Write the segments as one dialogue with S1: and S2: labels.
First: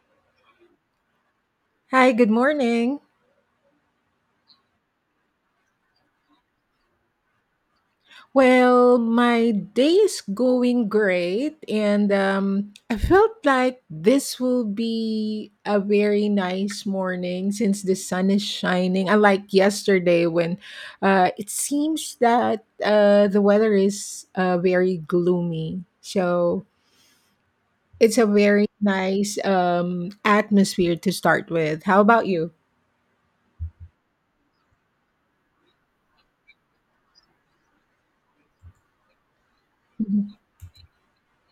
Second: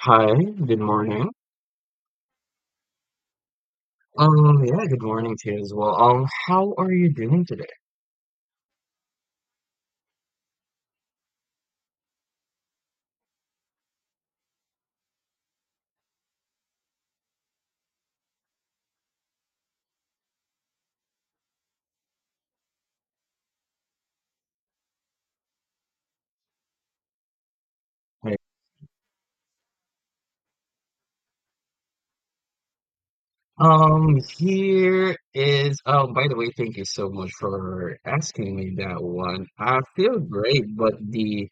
S1: Hi, good morning.
S2: Hi, good morning.
S1: Yeah, good morning to you as well. How are you doing today?
S2: Well, my day is going great, and I felt like this will be a very nice morning since the sun is shining. Unlike yesterday, when it seems that the weather is very gloomy. So it's a
S1: Like,
S2: very nice atmosphere to start with. How about you?
S1: here is, oh, by the way, thank you so much for asking me that one. I feel
S2: Mhm.
S1: great, but the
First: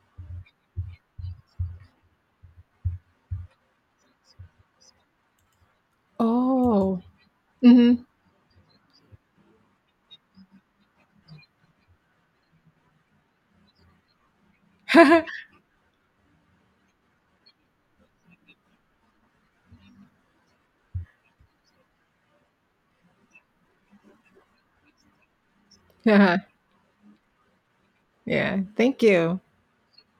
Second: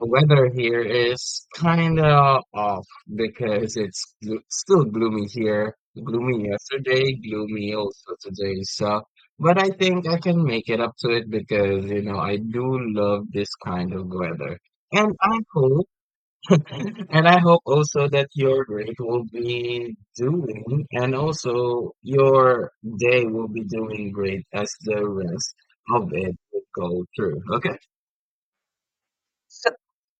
S1: weather here is kind of off because it's glo still gloomy here. Gloomy
S2: Oh,
S1: yesterday, gloomy
S2: hmm.
S1: also today. So, but I think I can make it up to it because, you know, I do love this kind of weather. And I hope And I hope also that your grade will be doing, and also your day will be doing great as the rest of it
S2: yeah,
S1: will go through. Okay.
S2: yeah. Thank you.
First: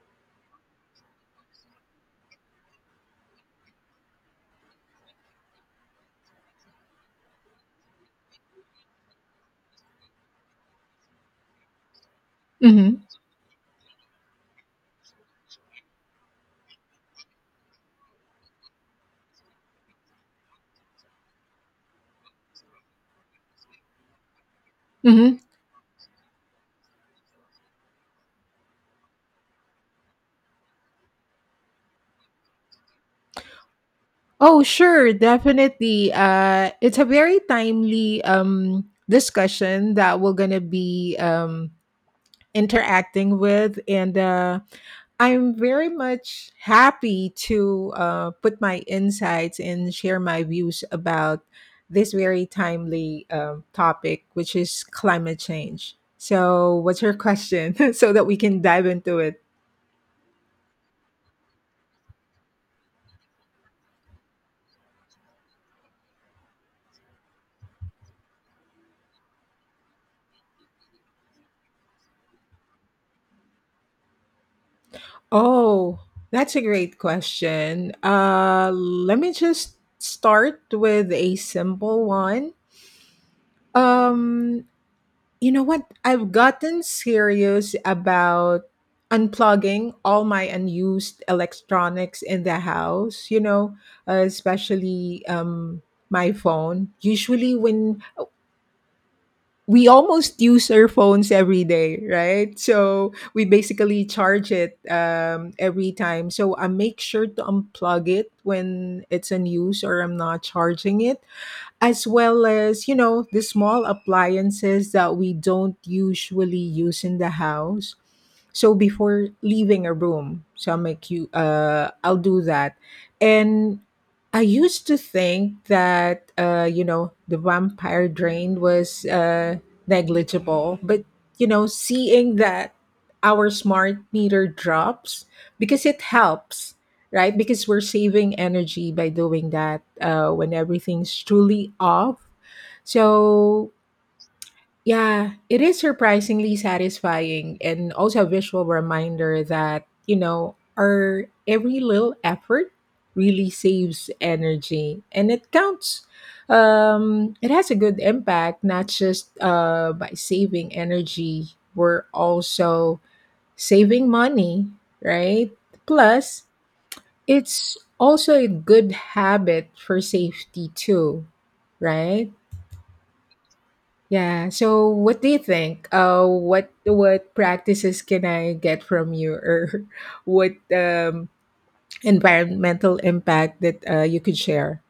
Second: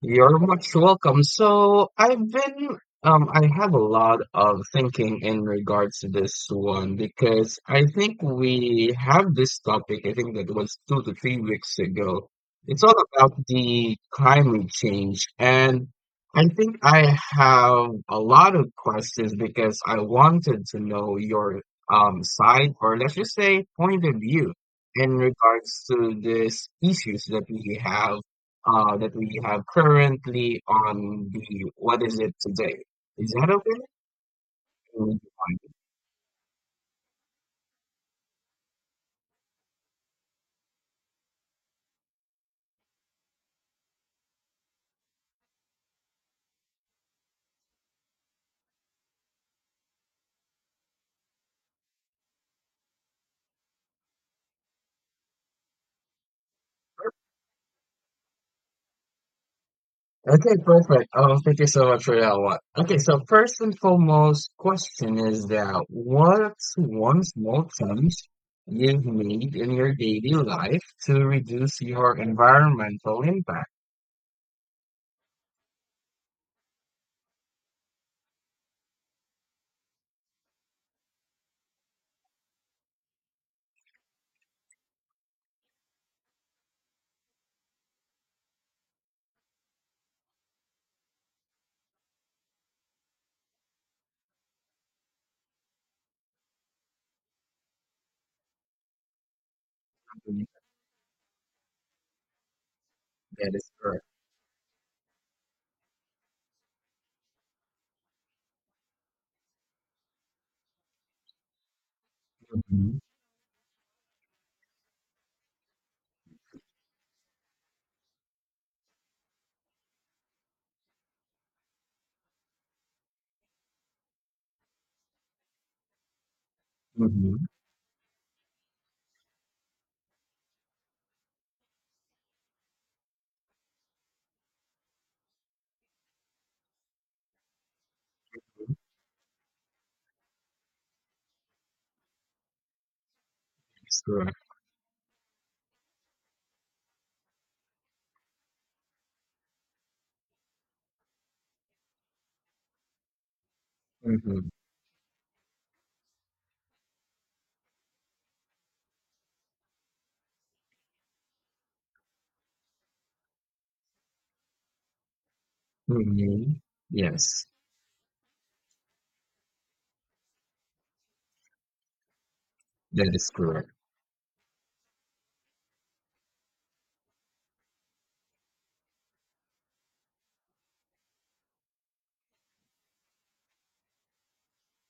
S1: You're much welcome. I have a lot of thinking in regards to this one because I think we have this topic. I think that was 2 to 3 weeks ago. It's all
S2: Mhm,
S1: about the climate change, and I think I have a lot of questions because I wanted to know your side, or let's just say point of view in
S2: mhm.
S1: regards to these issues that we have that we have currently on the what is it today? Is that okay?
S2: Oh,
S1: Or
S2: sure,
S1: would you
S2: definitely. It's a very timely discussion that we're gonna be interacting with, and I'm very much happy to put my insights and share my views about this very timely topic, which is climate change. So, what's your question, so that we can dive into it?
S1: mind? Okay, perfect. Oh, thank you so much for that one. Okay, so first and foremost, question is that what's one small change you've made in your daily life to reduce your environmental impact?
S2: Oh, that's a great question. Let me just start with a simple one. Um, you know what? I've gotten serious about unplugging all my unused electronics in the house, you know, especially my phone. Usually, when we almost
S1: Mhm.
S2: use our phones every day, right? So we
S1: That is
S2: basically
S1: correct.
S2: charge it every time. So I make sure to unplug it when it's in use or I'm not charging it, as well as, you
S1: Mm-hmm.
S2: know, the small appliances that we don't usually use in the house, so before leaving a room, so I'll make you I'll do that. And I used to think that you know,
S1: Mm-hmm.
S2: the
S1: That
S2: vampire drain was negligible, but you know, seeing that our smart meter drops, because it helps, right? Because we're saving energy by doing that when everything's truly off. So
S1: is correct.
S2: yeah, it is surprisingly satisfying and also a visual reminder that, you know, our every little effort really saves
S1: Mm-hmm.
S2: energy and it counts. It has a good impact, not just by saving energy, we're also saving money, right? Plus,
S1: Mm-hmm. Yes,
S2: it's also a good habit for safety too, right?
S1: that is correct.
S2: Yeah. So, what do you think? What practices can I get from you, or what environmental impact that you could share?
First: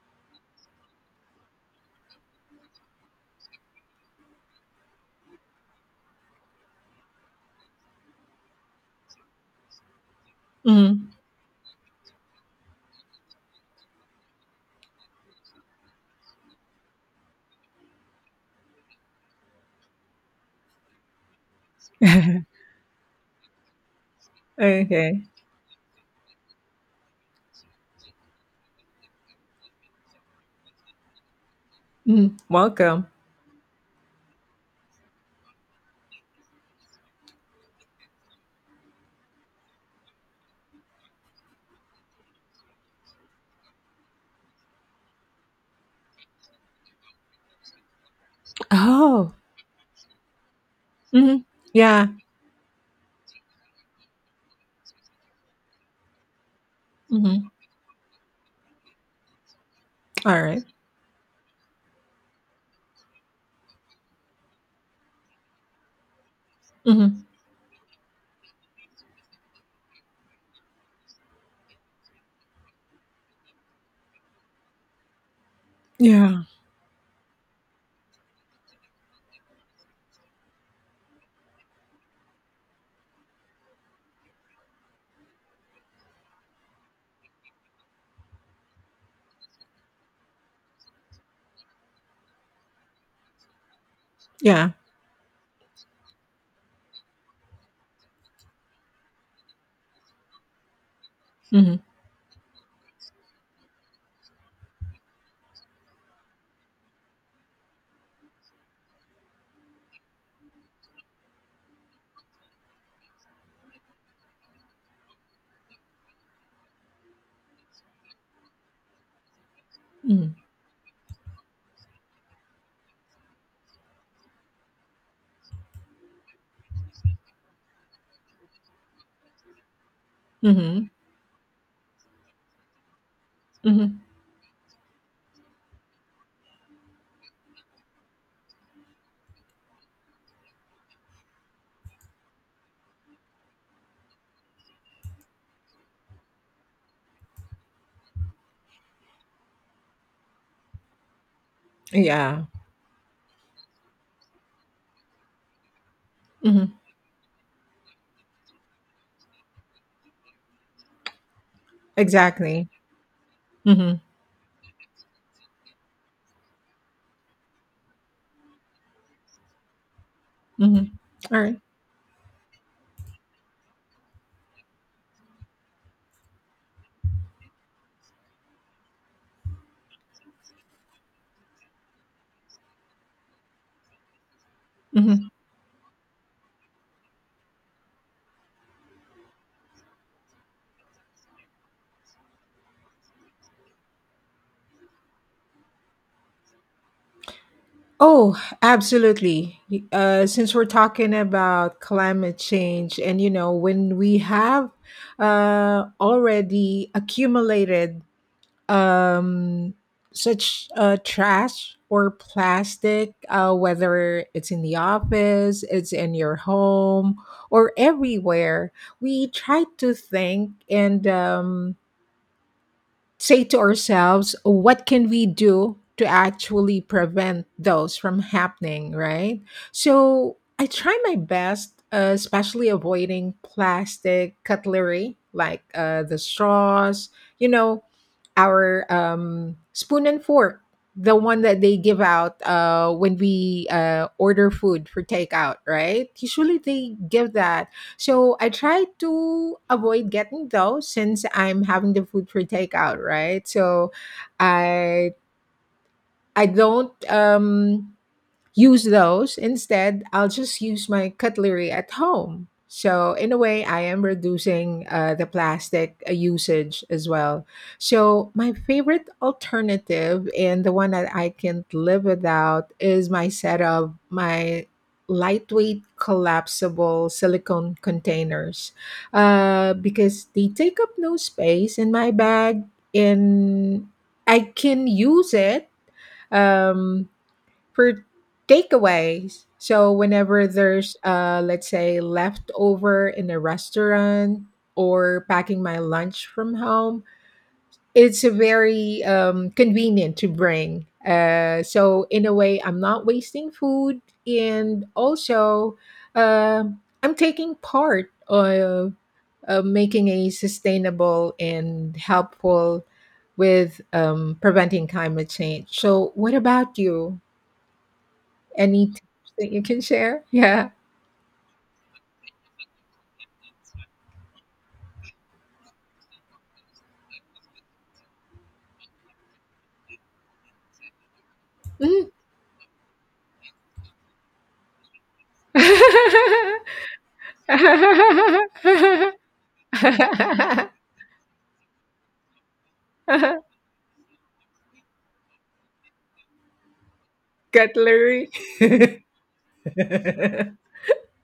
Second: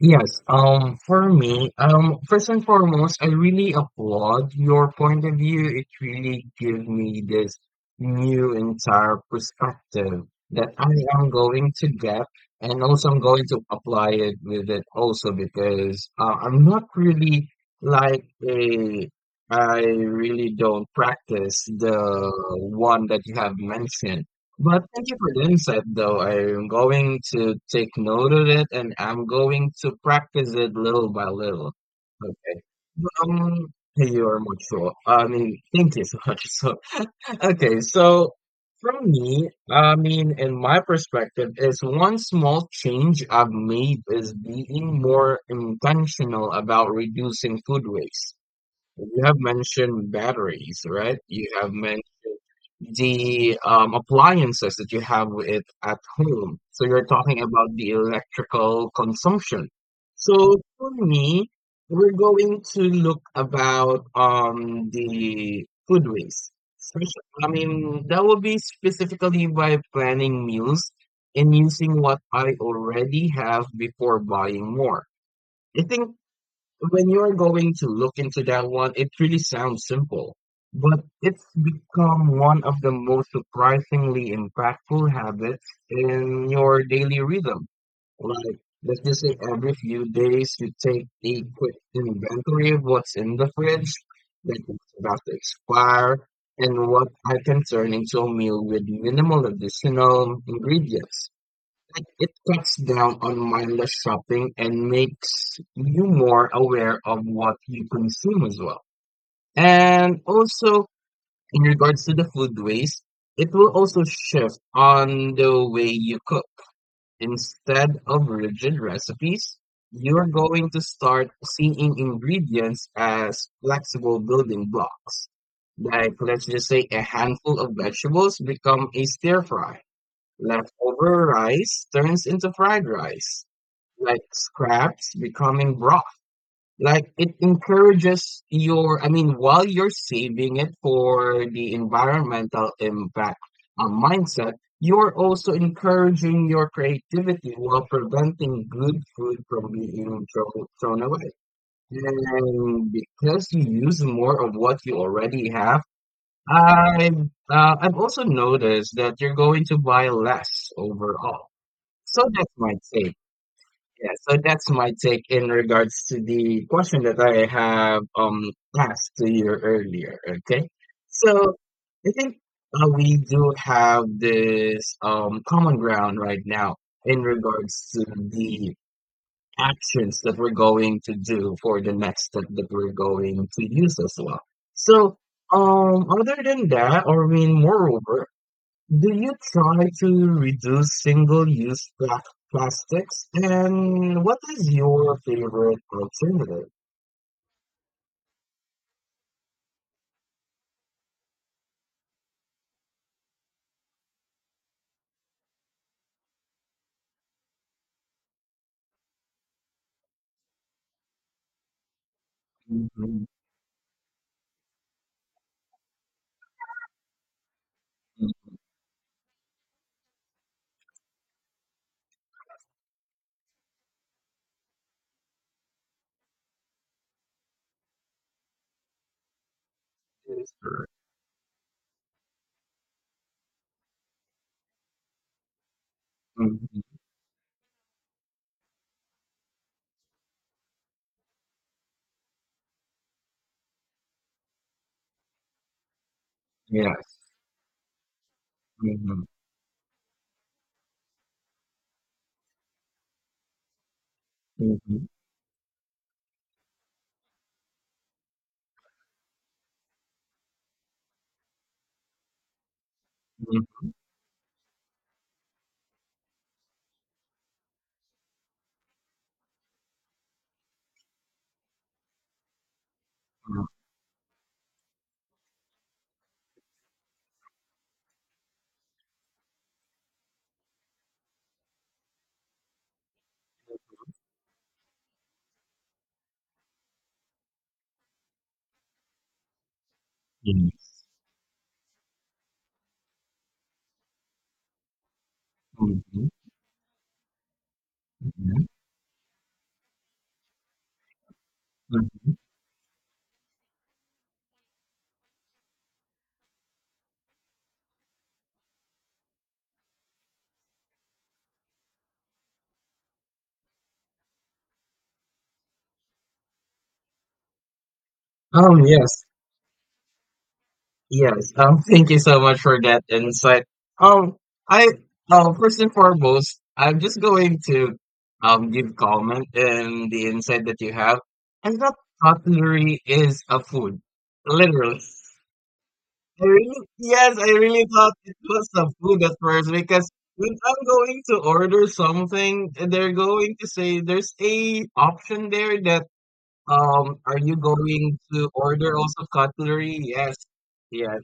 S1: Yes, for me, first and foremost, I really applaud your point of view. It really gave me this new entire perspective that I
S2: Mm.
S1: am going to get, and also I'm going to apply it with it also because I'm not really like a, I really don't practice the
S2: Okay.
S1: one that you have mentioned. But thank you for the insight, though. I'm going to take note of it and I'm going to practice it little by little.
S2: Mm.
S1: Okay.
S2: Welcome.
S1: Um, you are much so. I mean, thank you so much. So, okay. So, from me, I mean, in my perspective, is one small change I've made is being more intentional about reducing food waste. You
S2: Oh.
S1: have mentioned batteries, right?
S2: Hmm.
S1: You have mentioned
S2: Yeah.
S1: the appliances that you have it at home. So you're talking
S2: Hmm.
S1: about the electrical consumption.
S2: All
S1: So
S2: right.
S1: for me, we're going to look about the food waste. Spec-
S2: Mm-hmm.
S1: I mean, that will be specifically by planning meals and using what I already have before buying more. I think
S2: Yeah.
S1: when you're going to look into that one, it really sounds simple, but it's become one of the most surprisingly impactful habits in your daily rhythm. Like, let's just say every few days you take a quick inventory of what's in the fridge, like
S2: Yeah.
S1: what's about to expire, and what I can turn into a meal with minimal additional ingredients.
S2: Mm-hmm.
S1: Like it cuts down on mindless shopping and makes you more aware of what you consume as well. And also, in regards to the food waste, it will also shift on the way you cook. Instead of rigid recipes, you're
S2: Mm-hmm.
S1: going to start seeing ingredients as flexible building blocks. Like, let's just say a handful of vegetables become a stir fry. Leftover rice turns into fried rice,
S2: Mm-hmm.
S1: like scraps becoming broth. Like it encourages your, I mean, while you're saving it for the environmental impact mindset, you're also encouraging your creativity while preventing good food from being thrown away.
S2: Yeah.
S1: And because you use more of what you already have,
S2: Mm-hmm.
S1: I've also noticed that you're going to buy less overall. So that's
S2: Exactly.
S1: my take.
S2: Mm-hmm.
S1: Yeah, so that's my take in regards to the question that I have asked to you earlier. Okay,
S2: Mm-hmm.
S1: so
S2: All
S1: I think we do have this common ground right now in regards to the actions that we're going to do for the next step that we're going to use as well. So
S2: right.
S1: other than that, or I mean, moreover, do you try to reduce plastics? And what is your favorite alternative?
S2: Oh, absolutely. Since we're talking about climate change, and you know, when we have already accumulated um, such trash or plastic,
S1: Mhm,
S2: whether it's in the office, it's in your home, or
S1: mhm,
S2: everywhere, we try to think and say to ourselves, what can we do to actually prevent those from happening, right? So
S1: yes,
S2: I
S1: correct.
S2: try my best, especially avoiding plastic cutlery like the
S1: Mhm,
S2: straws, you know, our spoon and fork, the one that they give out when we order food for takeout, right? Usually they
S1: yes.
S2: give that, so I try
S1: Mhm,
S2: to avoid getting those since I'm having the food for takeout, right? So
S1: mhm,
S2: I I don't use those. Instead, I'll just use my cutlery at home. So, in a way, I
S1: mhm,
S2: am reducing the plastic usage as well. So, my favorite alternative and the one that I can't live without is my set
S1: mhm,
S2: of my lightweight collapsible silicone containers, because they take up no space in my bag, and I can use it. Um, for takeaways. So whenever there's
S1: yes.
S2: let's say leftover in a restaurant or packing my lunch
S1: Mhm,
S2: from home, it's a
S1: mhm,
S2: very convenient to bring. So in a
S1: mhm.
S2: way, I'm not wasting food, and also uh, I'm taking part of making a sustainable and helpful with preventing climate change. So, what about you? Any
S1: Yes.
S2: tips that you can share? Yeah.
S1: Yes, thank you so much for that insight. Um, I first and foremost, I'm just going to give comment in the insight that you have. I thought
S2: Mm.
S1: cutlery is a food, literally. I really, yes, I really thought it was a food at first because when I'm going to order something, they're going to say there's a option there that are you going
S2: Cutlery.
S1: to order also cutlery? Yes. Yeah,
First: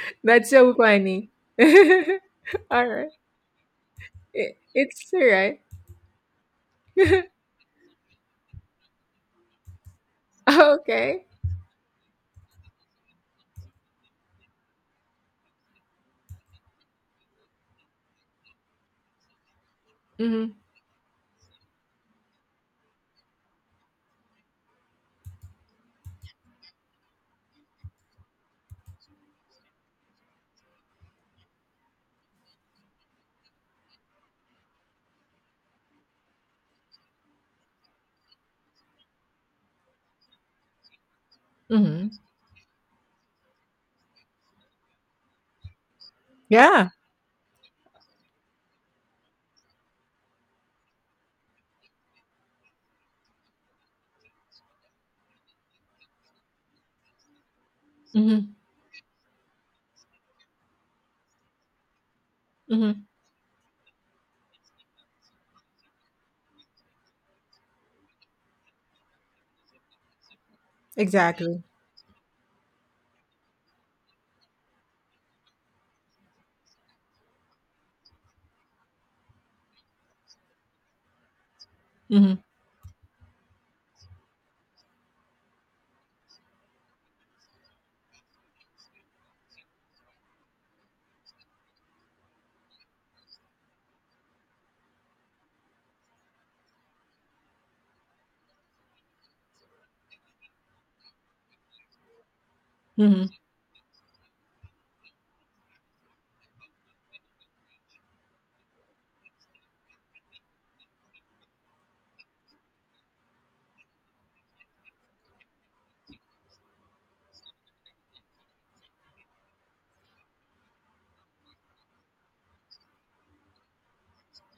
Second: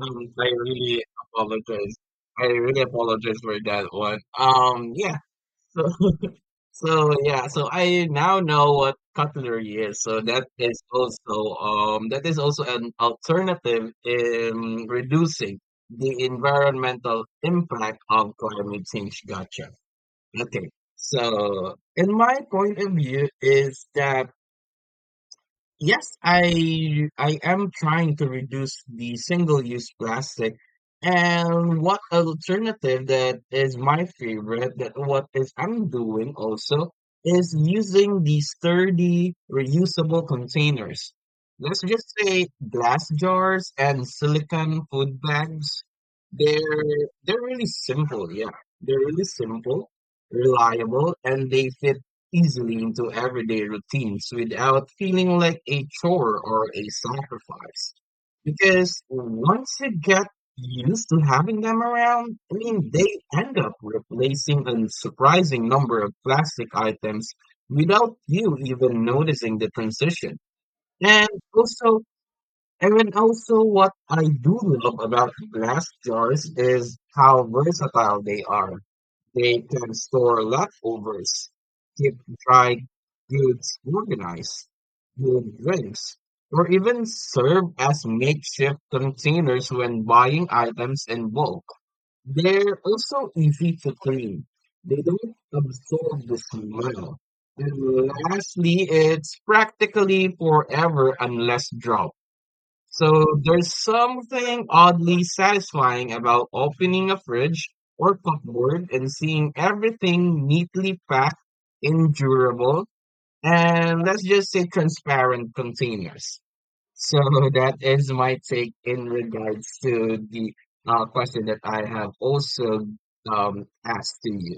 S1: I
S2: That's so
S1: really
S2: funny.
S1: apologize. I really
S2: All right.
S1: apologize for that one.
S2: It, it's
S1: Yeah.
S2: all right.
S1: So, so yeah. So I now know what cutlery is. So
S2: Okay.
S1: that is also an alternative in reducing the environmental impact of climate change. Gotcha.
S2: Mm-hmm.
S1: Okay. So, in my point of view, is that yes, I am trying to reduce the single-use plastic. And what alternative that is my favorite that what is I'm doing also is using the sturdy reusable containers. Let's
S2: Mm-hmm.
S1: just say glass jars and silicone food bags. They're
S2: Yeah.
S1: they're really simple, yeah. They're really simple, reliable, and they fit easily into everyday routines without feeling like a chore or a sacrifice.
S2: Mm-hmm.
S1: Because once you get used to having them around, I mean,
S2: Mm-hmm.
S1: they end up replacing a surprising number of plastic items without you even noticing the transition. And
S2: Exactly.
S1: also, and then also, what I do love about glass jars is how versatile they are. They can store leftovers, keep
S2: Mm-hmm.
S1: dry goods organized, good drinks, or even serve as makeshift containers when buying items in bulk. They're also easy to clean. They don't absorb the smell. And lastly, it's practically forever unless dropped. So
S2: Mm-hmm.
S1: there's something oddly satisfying about opening a fridge or cupboard and seeing everything neatly packed in durable and let's just say transparent containers. So that is my take in regards to the question that I have also asked to you.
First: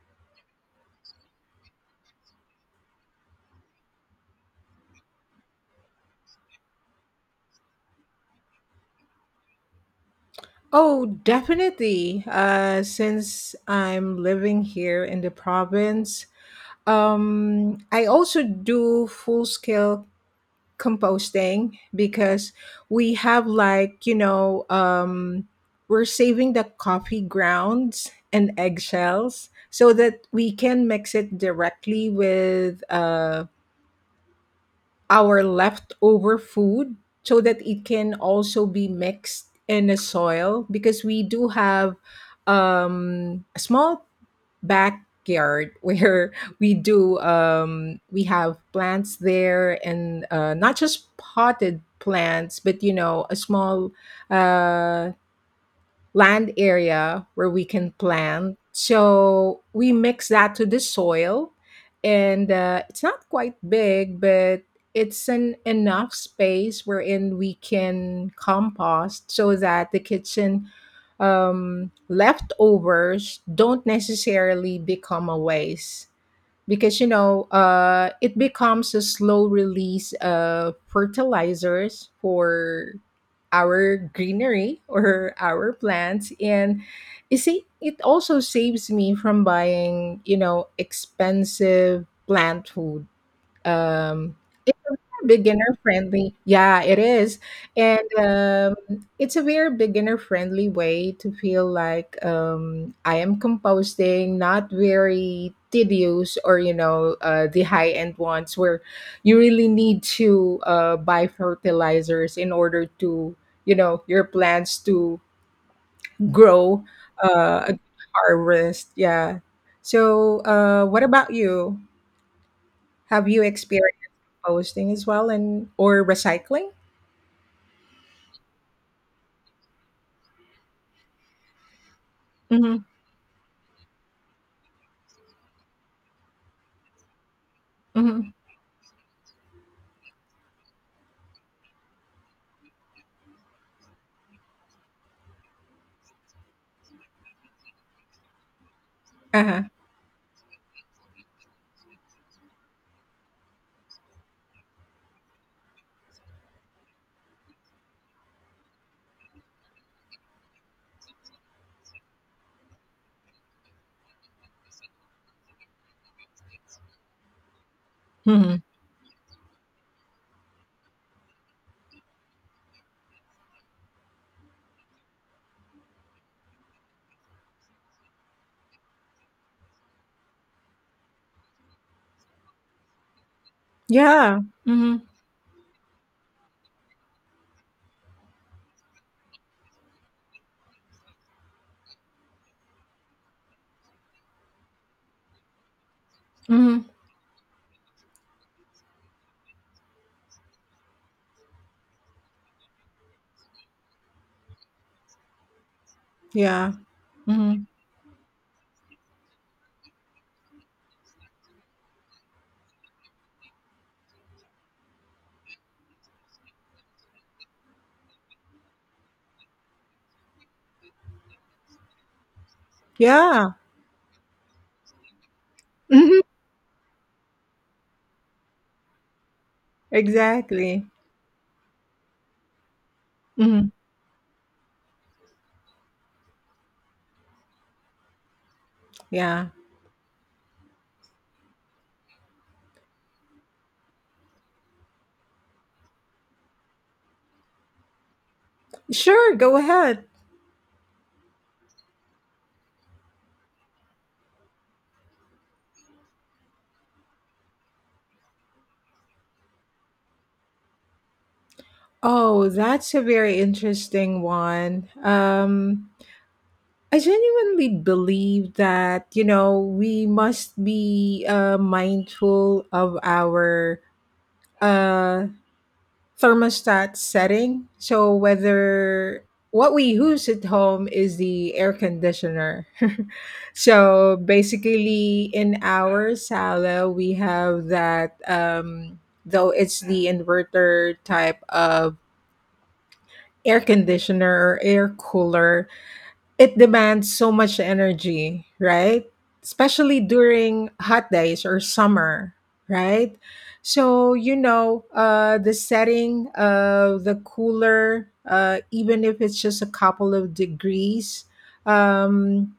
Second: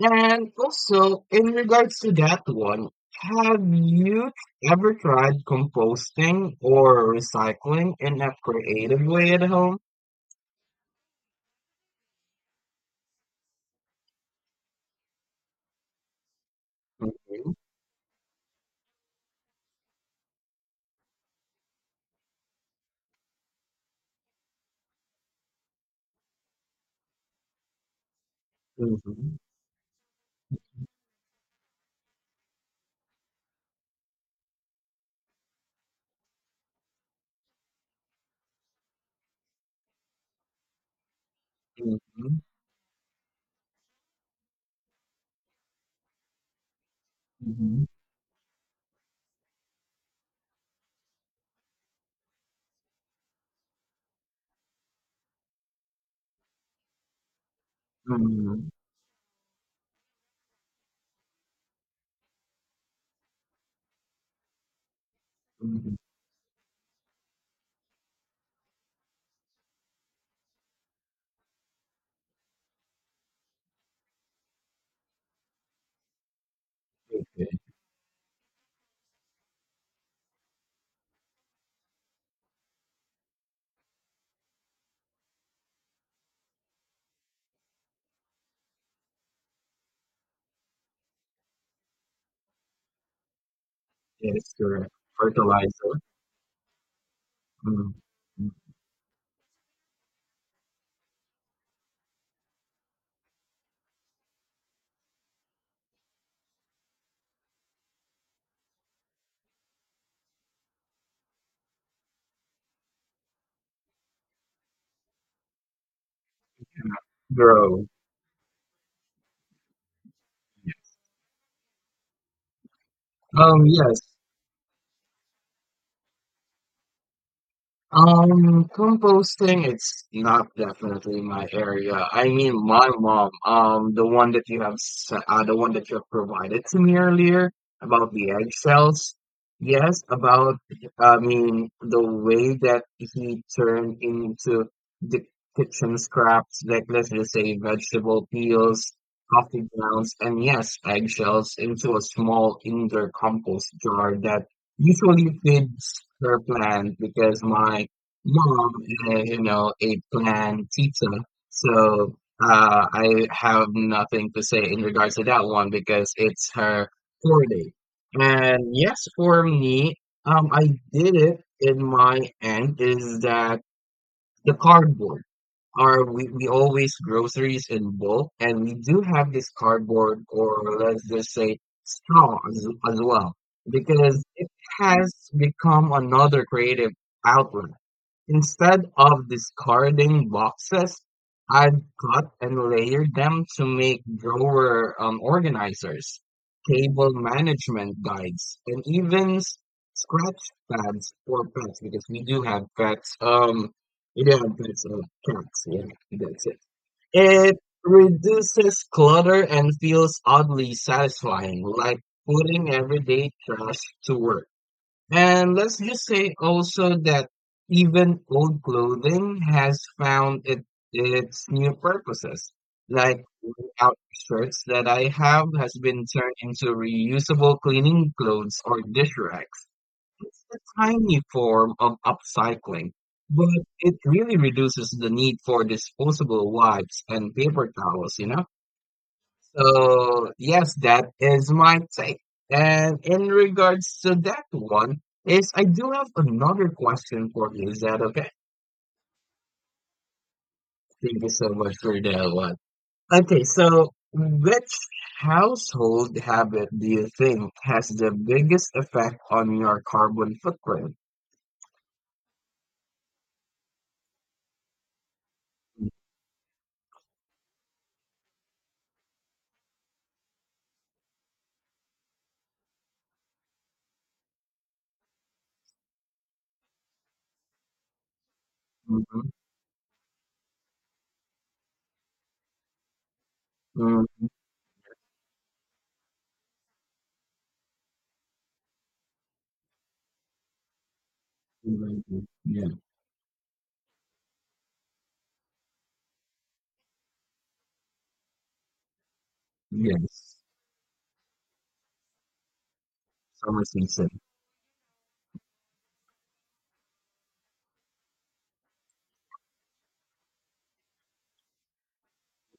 S1: And also, in regards to that one, have you ever tried composting or recycling in a creative way at home?
S2: Oh, definitely. Since I'm living here in the province,
S1: Mhm,
S2: I also do full scale composting, because we have like, you know, we're saving the coffee grounds and
S1: mhm,
S2: eggshells so that we can mix it directly with our leftover food, so that it can also be mixed in the soil, because we do have
S1: mhm,
S2: a small backyard where we do
S1: mhm,
S2: we have plants there, and not just potted plants, but you know, a small uh land area where we can plant.
S1: mhm,
S2: So we mix that to the soil, and it's not quite big, but it's an
S1: mhm.
S2: enough space wherein we can compost, so that the kitchen leftovers don't necessarily become a waste, because you know,
S1: Yeah,
S2: it becomes a slow release of fertilizers for our greenery or our plants, and you see it also saves me from buying, you know, expensive plant food. um,
S1: yes,
S2: it's
S1: correct.
S2: a very beginner
S1: Fertilizer.
S2: friendly. Yeah, it is.
S1: Mm,
S2: And
S1: mm.
S2: it's a very beginner friendly way to feel like I am composting, not very tedious, or, you know, the high end ones where you really need to buy fertilizers in order to, you know, your plants to grow a good
S1: Grow.
S2: harvest. Yeah. So, what about you? Have you experienced
S1: Yes.
S2: composting as well, and or recycling?
S1: Composting, it's not definitely my area. I mean,
S2: Hmm.
S1: my mom, the one that you have provided to me earlier about
S2: Hmm.
S1: the egg cells. Yes, about, I mean, the way that he turned into the kitchen scraps, like let's just say vegetable peels, coffee
S2: Uh-huh.
S1: grounds, and yes, eggshells into a small indoor compost jar that usually kids her plan because my mom, eh, you know, a plan pizza. So I have nothing to say in regards to that one because it's her core day.
S2: Hmm.
S1: And yes, for me, I did it in my end is that the cardboard we always groceries in bulk and we do have this cardboard, or let's just say as well, because
S2: Yeah.
S1: it
S2: Hmm.
S1: has become another creative outlet. Instead of discarding boxes, I've cut and layered them to make drawer organizers,
S2: Hmm.
S1: table management guides, and even scratch pads for pets because we do have pets. We do have pets of cats. Yeah, that's it.
S2: Yeah.
S1: It
S2: Hmm.
S1: reduces clutter and feels oddly satisfying, like putting everyday trash to work. And let's just say also that even old clothing has its new purposes. Like
S2: Yeah.
S1: worn out shirts that I have has been
S2: Hmm.
S1: turned into reusable cleaning clothes or dish racks. It's a
S2: Exactly.
S1: tiny form of upcycling, but
S2: Hmm.
S1: it really reduces the need for disposable wipes and paper towels, you know?
S2: Yeah.
S1: So, yes, that is my take. And in regards to that one, is I do have another question for you. Is that okay?
S2: Sure, go ahead.
S1: Thank you so much for that one. Okay, so which household habit do you think has the biggest effect on your carbon footprint?
S2: Oh, that's a very interesting one. I genuinely believe that, you know, we must be mindful of our uh, thermostat setting. So whether
S1: Mhm,
S2: what we use at home is the air conditioner. So
S1: mhm,
S2: basically, in our sala, we have that. Though it's the inverter type of
S1: mhm, yeah,
S2: air conditioner or air cooler, it demands so much energy, right? Especially
S1: yes.
S2: during hot days or summer, right?
S1: Summer season.
S2: So, you know, the setting of the cooler, even if it's just a couple of degrees, um,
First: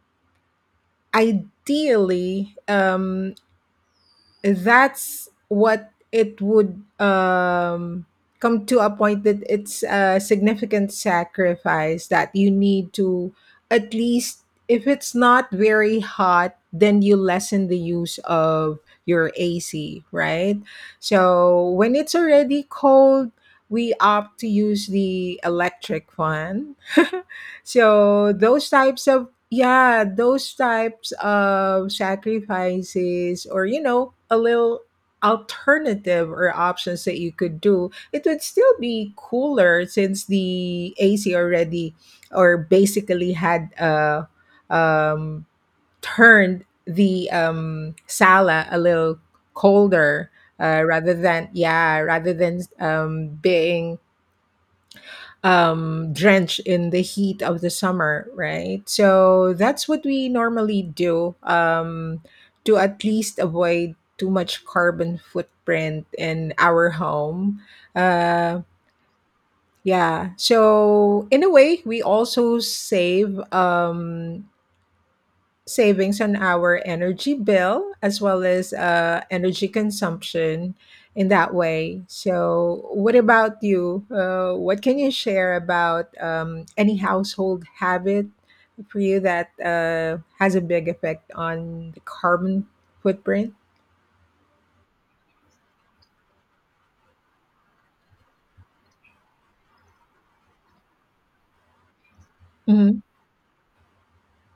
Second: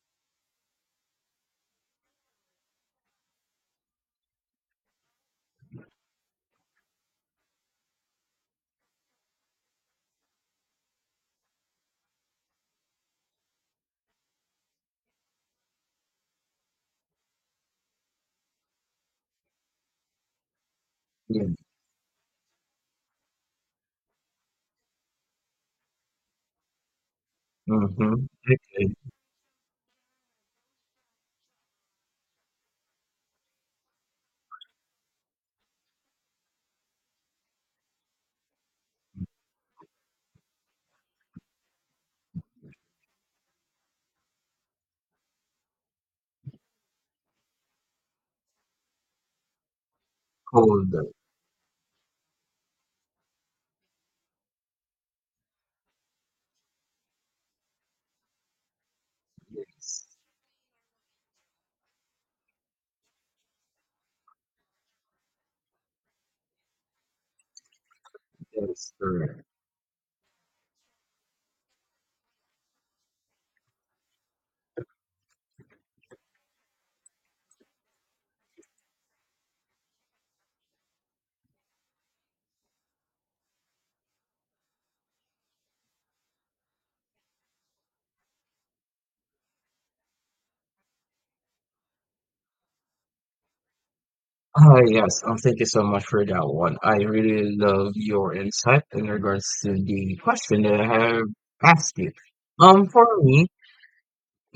S2: ideally, that's what it would come to a point that it's a significant sacrifice that you need to, at least, if it's not very hot, then you lessen the use of your AC, right?
S1: Yeah.
S2: So when it's already cold, we opt to use the electric fan.
S1: Mm-hmm.
S2: So those
S1: Okay.
S2: types of, yeah, those types of sacrifices, or you know, a little alternative or options that you could do, it would still be cooler since the AC already, or basically had um turned the sala a little colder,
S1: Colder.
S2: rather than, yeah, rather than being drenched in the heat of the summer, right? So that's what
S1: Yes.
S2: we normally do, to at least avoid too much carbon footprint in our home. uh
S1: That is correct.
S2: yeah, so in a way we also save savings on our energy bill, as well as energy consumption in that way. So, what about you? What can you share about any household habit for you that has a big effect on the carbon footprint?
S1: Ah, yes. Thank you so much for that one. I really love your insight in regards to the question that I have asked you.
S2: Mm-hmm.
S1: For me,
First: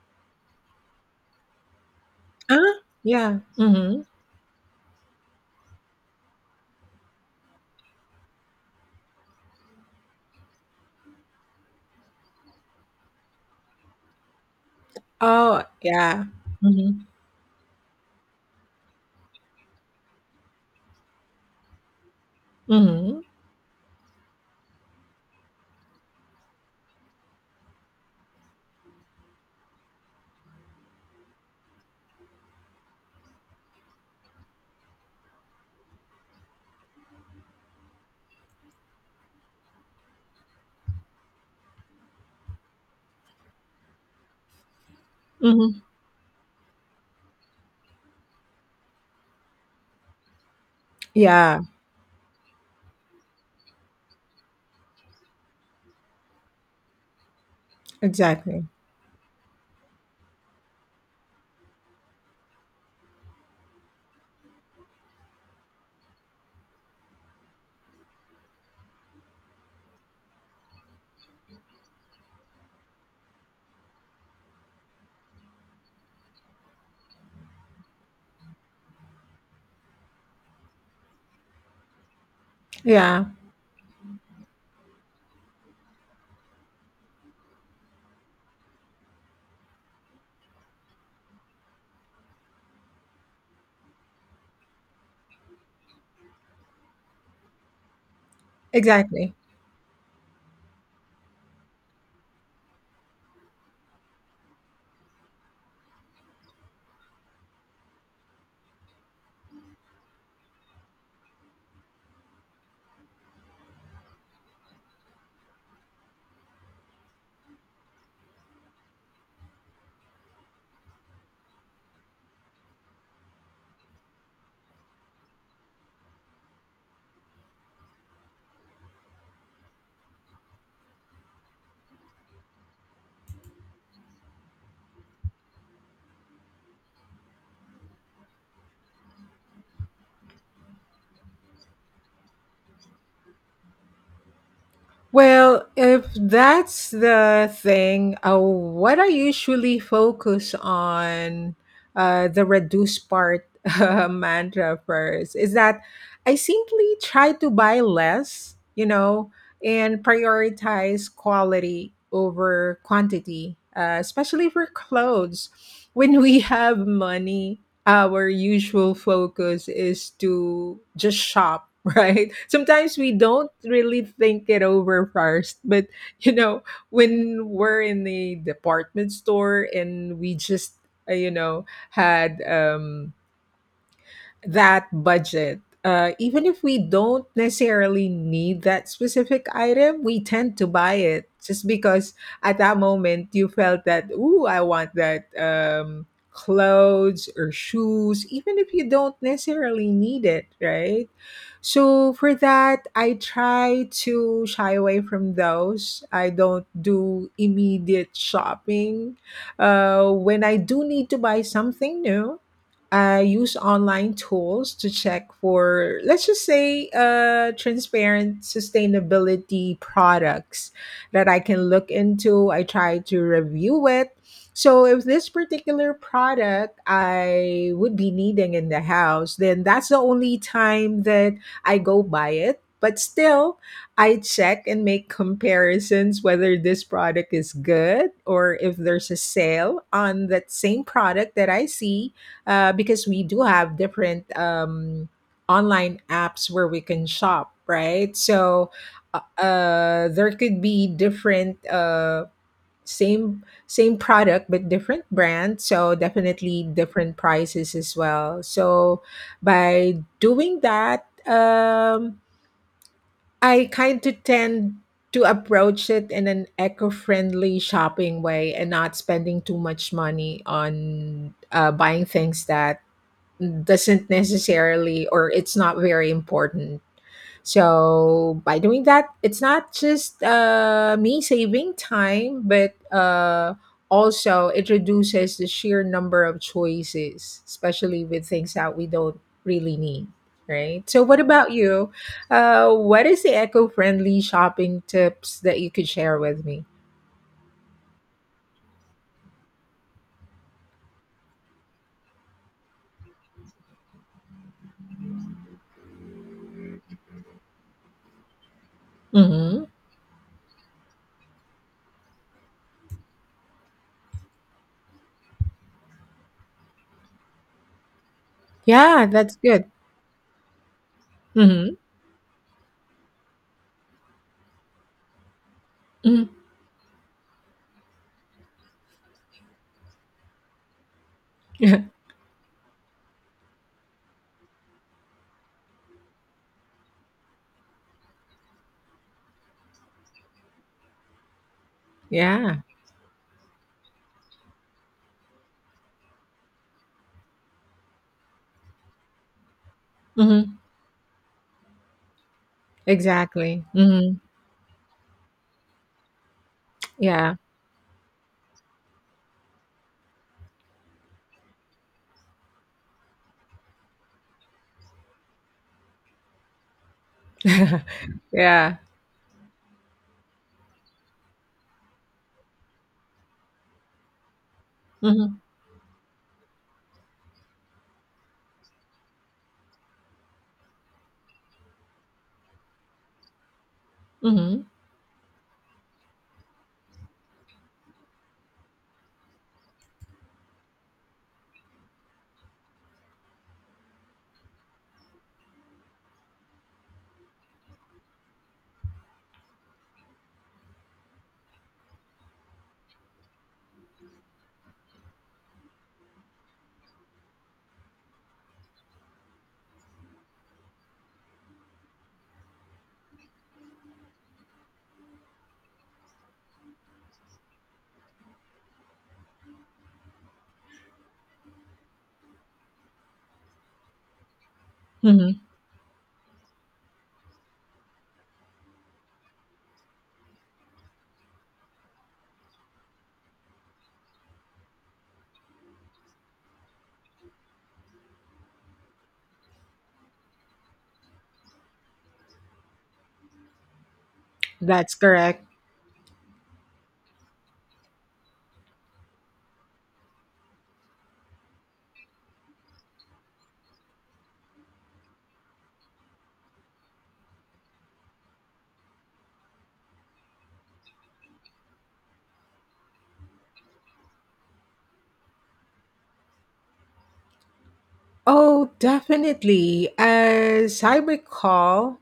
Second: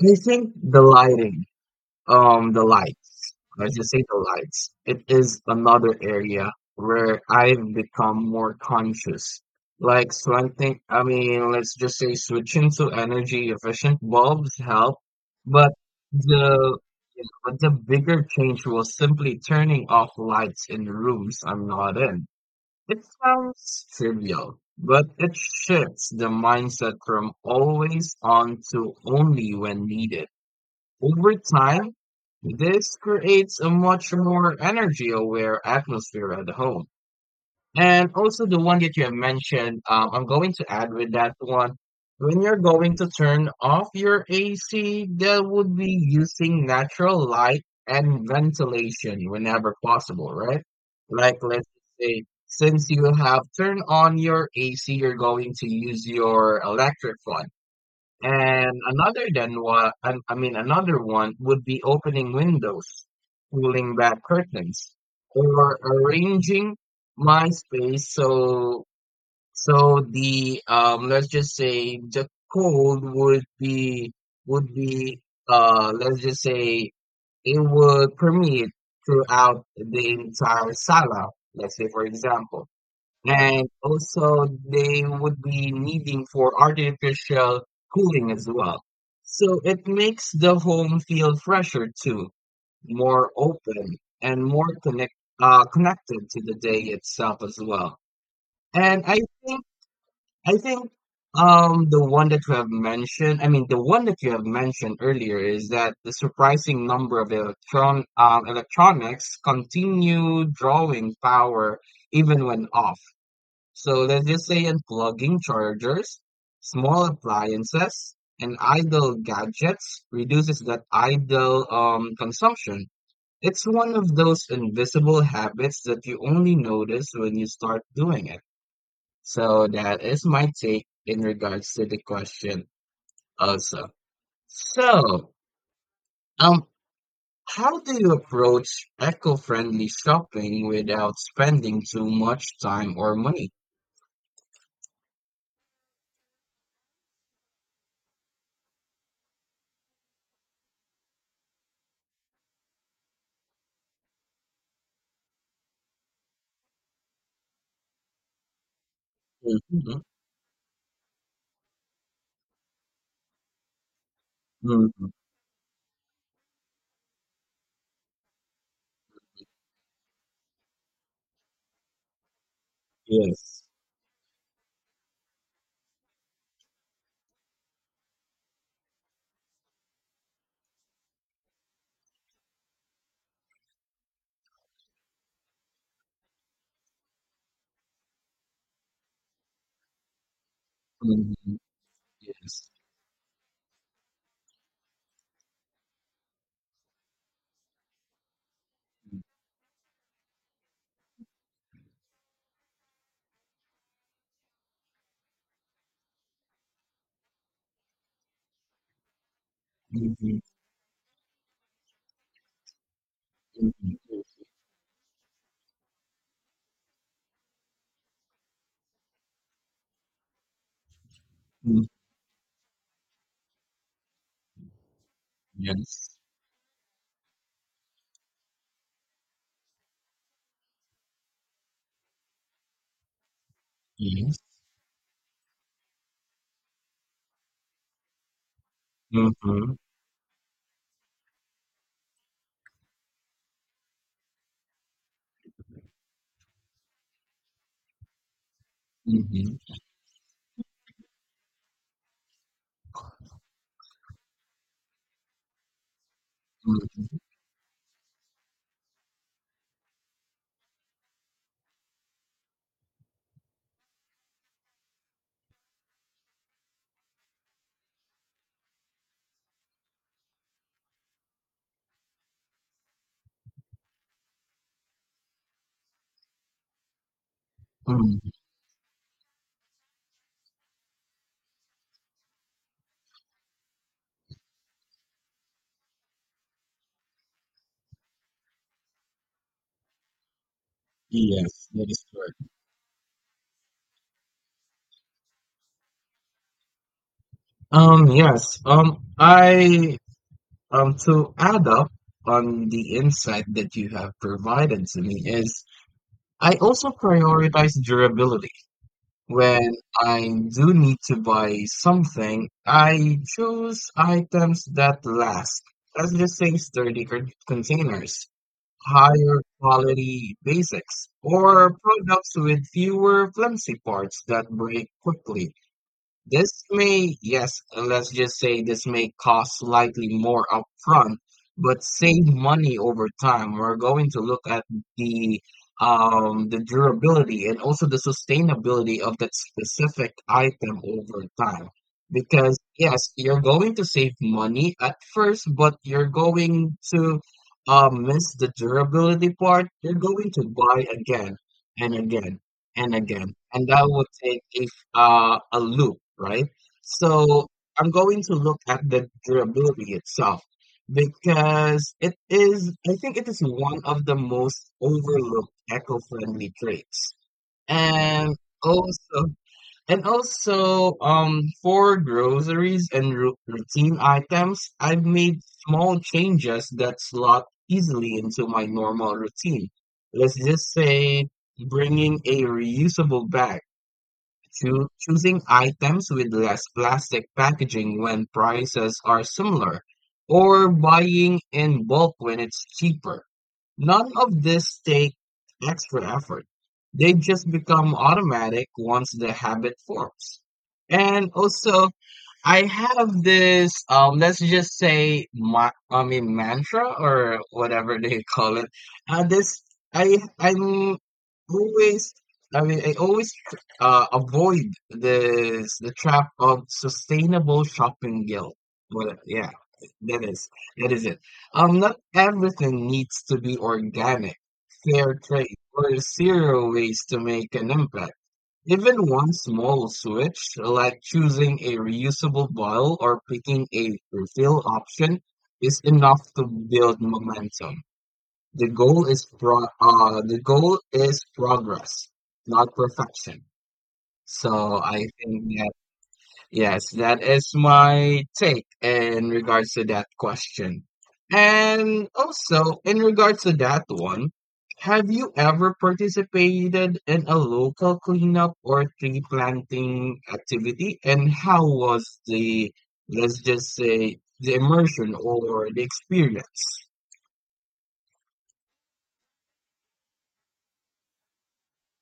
S1: I think the lighting. The
S2: Uh,
S1: lights.
S2: yeah.
S1: Let's just
S2: Mm-hmm.
S1: say the lights. It is another area where I've become more conscious. Like, so I think, I mean, let's just say switching to energy efficient bulbs help,
S2: Oh,
S1: but
S2: yeah.
S1: the
S2: Mm-hmm.
S1: the bigger change was simply turning off lights in rooms I'm not in. It
S2: Mm-hmm.
S1: sounds trivial, but it shifts the mindset from always on to only when needed. Over time, this creates a much more energy aware atmosphere at the home. And also the one that you have mentioned, I'm going to add with that one. When you're going to turn off your AC, that would
S2: Mm-hmm.
S1: be using natural light and ventilation whenever possible, right? Like
S2: Yeah,
S1: let's say, since you have turned on your AC, you're going to use your electric one.
S2: exactly.
S1: And another then what I mean another one would be opening windows, pulling back curtains, or arranging my space so the let's just say the cold would be let's just say it would permeate throughout the entire sala, let's say for example.
S2: Yeah,
S1: And also they would be needing for artificial cooling as well. So it makes the home feel fresher too, more open and more connected to the day itself as well. And I
S2: exactly.
S1: think I think um the one that you have mentioned, I mean the one that you have mentioned earlier is that the surprising number of electronics continue drawing power even when off, so let's just say unplugging chargers, small appliances, and idle gadgets reduces that idle consumption. It's one of those invisible habits that you only notice when you start doing it. So that is my take in regards to the question also. So, um, how do you approach eco-friendly shopping without spending too much time or money?
S2: Well, if that's the thing, what I usually focus on, the reduce part mantra first, is that I simply try to buy less, you know,
S1: Mhm.
S2: and prioritize quality over quantity, especially for
S1: Mhm.
S2: clothes. When we have money, our usual focus is to just shop, right? Sometimes we don't
S1: Yes.
S2: really think it over first, but you know, when we're in the department store and we just, you know, had that budget. Even if we don't necessarily need that specific item, we tend to buy it
S1: Mhm.
S2: just because at
S1: Yes.
S2: that moment you felt that, ooh, I want that clothes or shoes, even if you don't
S1: Mm.
S2: necessarily need it, right? So for that, I try to shy away from those. I don't do immediate shopping.
S1: Mhm.
S2: When I do need to buy something new, I use online
S1: Mhm.
S2: tools to check for, let's just say, transparent sustainability products that I can
S1: Mm.
S2: look into. I try to review it. So, if this particular
S1: Yes.
S2: product I would be needing in the house, then that's the only time that I go buy it. But still, I
S1: Yes.
S2: check and make comparisons whether this product is good, or if there's a
S1: Mhm.
S2: sale on that same product that I see, because we do have different online apps where we can shop, right? So
S1: Mhm.
S2: there could be different same product but different brand, so definitely different
S1: Mhm.
S2: prices as well. So by doing that, I kind of tend to approach it in an eco-friendly shopping way, and not spending too much money on buying things that doesn't necessarily, or it's not very important.
S1: Um.
S2: So by doing that, it's not just me saving time, but also it reduces the sheer number of choices, especially with things that we don't really need. Right. So, what about
S1: Yes,
S2: you?
S1: that is correct.
S2: What is the eco-friendly shopping tips that you could share with me?
S1: Yes. I to add up on the insight that you have provided to me is I also prioritize durability.
S2: Mm-hmm.
S1: When I do need to buy something, I choose items that last. Let's just say sturdy containers,
S2: Yeah, that's
S1: higher
S2: good.
S1: quality basics
S2: Mm-hmm.
S1: or products with fewer flimsy parts that break quickly.
S2: Hmm.
S1: This may, yes, and let's just say this may cost slightly more upfront,
S2: Yeah.
S1: but save money over time. We're going to look at the the durability and also the sustainability of that specific item over time. Because
S2: Yeah.
S1: yes, you're going to save money at first, but you're going to miss the durability part. You're going to
S2: Mm-hmm.
S1: buy again and again and again.
S2: Exactly.
S1: And that would
S2: Mm-hmm.
S1: take a loop, right?
S2: Yeah.
S1: So I'm going to look at the durability itself because it is, I think it is one of the most overlooked eco-friendly traits. And
S2: Yeah.
S1: also, for groceries and routine items, I've
S2: Hmm.
S1: made small changes that slot easily into my normal routine. Let's just say bringing a reusable bag,
S2: Hmm.
S1: choosing items with less plastic packaging when prices are similar, or buying in bulk when it's cheaper. None of this take extra effort. They just become automatic once the habit forms. And also, I have this let's just say mantra or whatever they call it. This I I'm always I mean I always avoid this the trap of sustainable shopping guilt. Well, yeah, that is it. Not everything needs to be organic, fair
S2: Hmm.
S1: trade, or zero ways to make an impact. Even one small switch, like choosing a reusable bottle or picking a refill option, is enough to build momentum. The goal is progress, not perfection. So
S2: That's
S1: I
S2: correct.
S1: think. Yes, that is my take in regards to that question. And also, in regards to that one, have you ever participated in a local cleanup or tree planting activity? And how was the, let's just say, the immersion or the experience?
S2: Oh, definitely. As I recall,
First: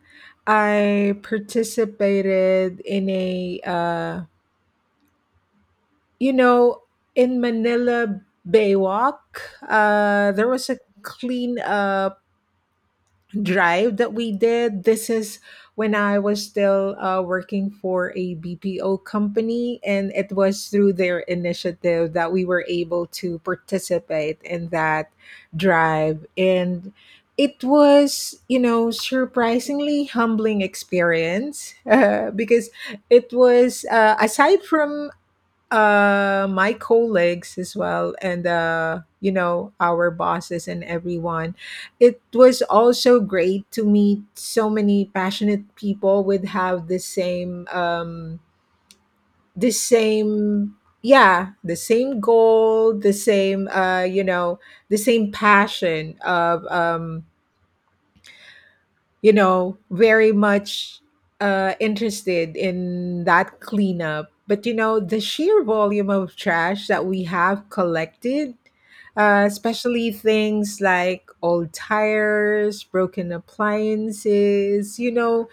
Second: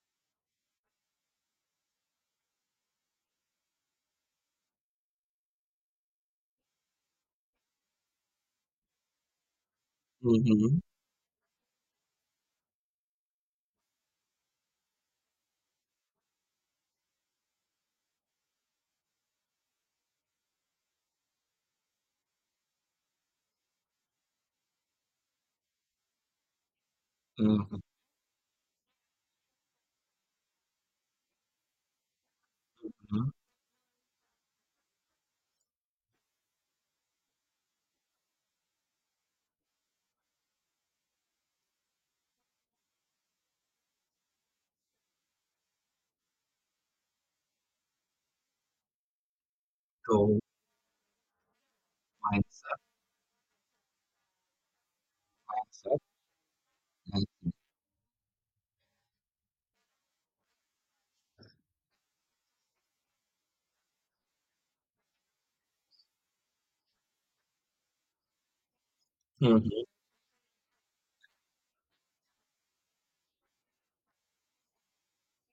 S2: I participated in a, you know, in Manila Bay Walk. There was a
S1: Mm-hmm.
S2: cleanup drive that we did. This is when I was still working for a BPO company, and it was through their initiative that we were able to participate in that drive. And it
S1: Mm-hmm.
S2: was, you know, surprisingly humbling experience, because it was aside from my colleagues, as well, and you know, our bosses and everyone, it was also great to meet so many passionate people with have the same the
S1: So,
S2: same yeah, the same
S1: mindset.
S2: goal, the same you know, the same passion of
S1: Like.
S2: you know, very much interested in that cleanup. But you know, the sheer volume of trash that we have collected,
S1: Mm-hmm.
S2: especially things like old tires, broken appliances, you know,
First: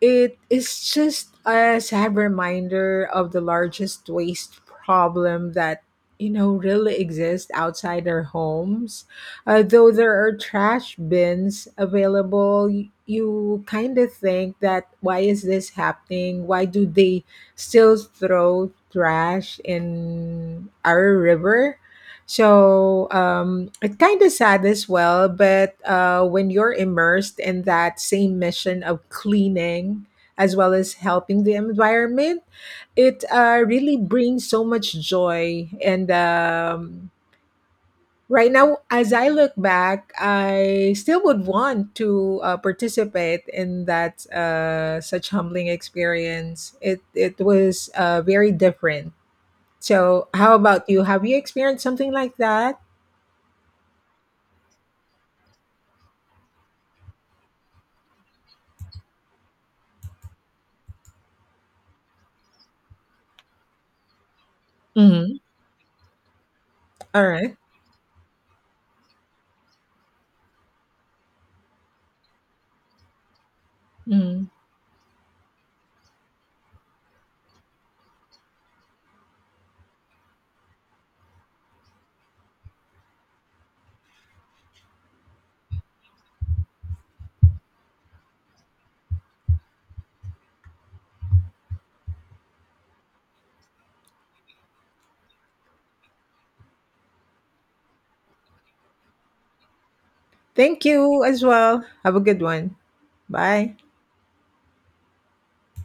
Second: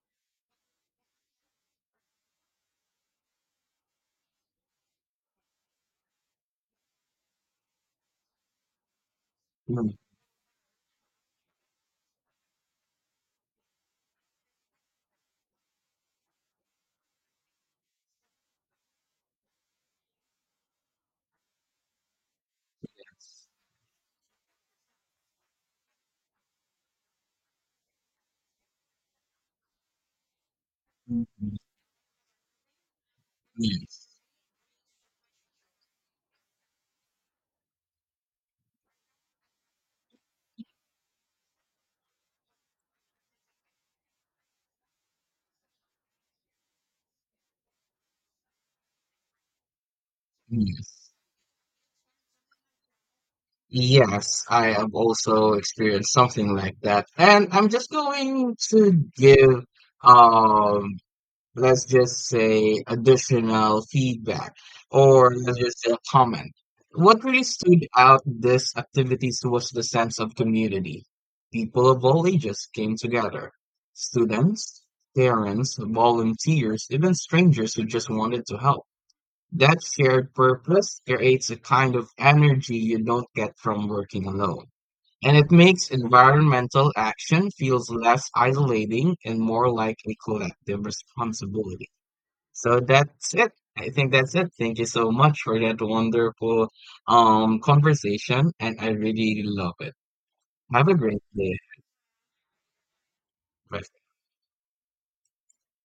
S2: it is just a sad reminder of the largest waste problem that, you know, really exists outside our homes. Though there are trash bins available, y- you kind of think that why is this happening? Why do they still throw trash in our river? So
S1: Yes.
S2: it's kind of sad as well. But when you're immersed in that same mission of cleaning, as well as helping the
S1: Mm-hmm.
S2: environment, it really
S1: Yes.
S2: brings so much joy and right now, as I look back, I still would want to participate in that such humbling experience. It was very different. So, how about you?
S1: Yes.
S2: Have you experienced something like that?
S1: Yes, I have also experienced something like that. And I'm just going to give, um, let's just say additional feedback or
S2: Mhm.
S1: let's just say a comment. What
S2: All
S1: really
S2: right.
S1: stood out this activities was the sense of community. People of all ages came together.
S2: Mhm.
S1: Students, parents, volunteers, even strangers who just wanted to help. That shared purpose creates a kind of energy you don't get from working alone. And it makes environmental action feels less isolating and more like a collective responsibility. So that's it. I think that's it. Thank you so much for that wonderful conversation and I really love it.
S2: Thank
S1: Have a
S2: you
S1: great
S2: as
S1: day.
S2: well. Have a good one. Bye.
S1: Bye.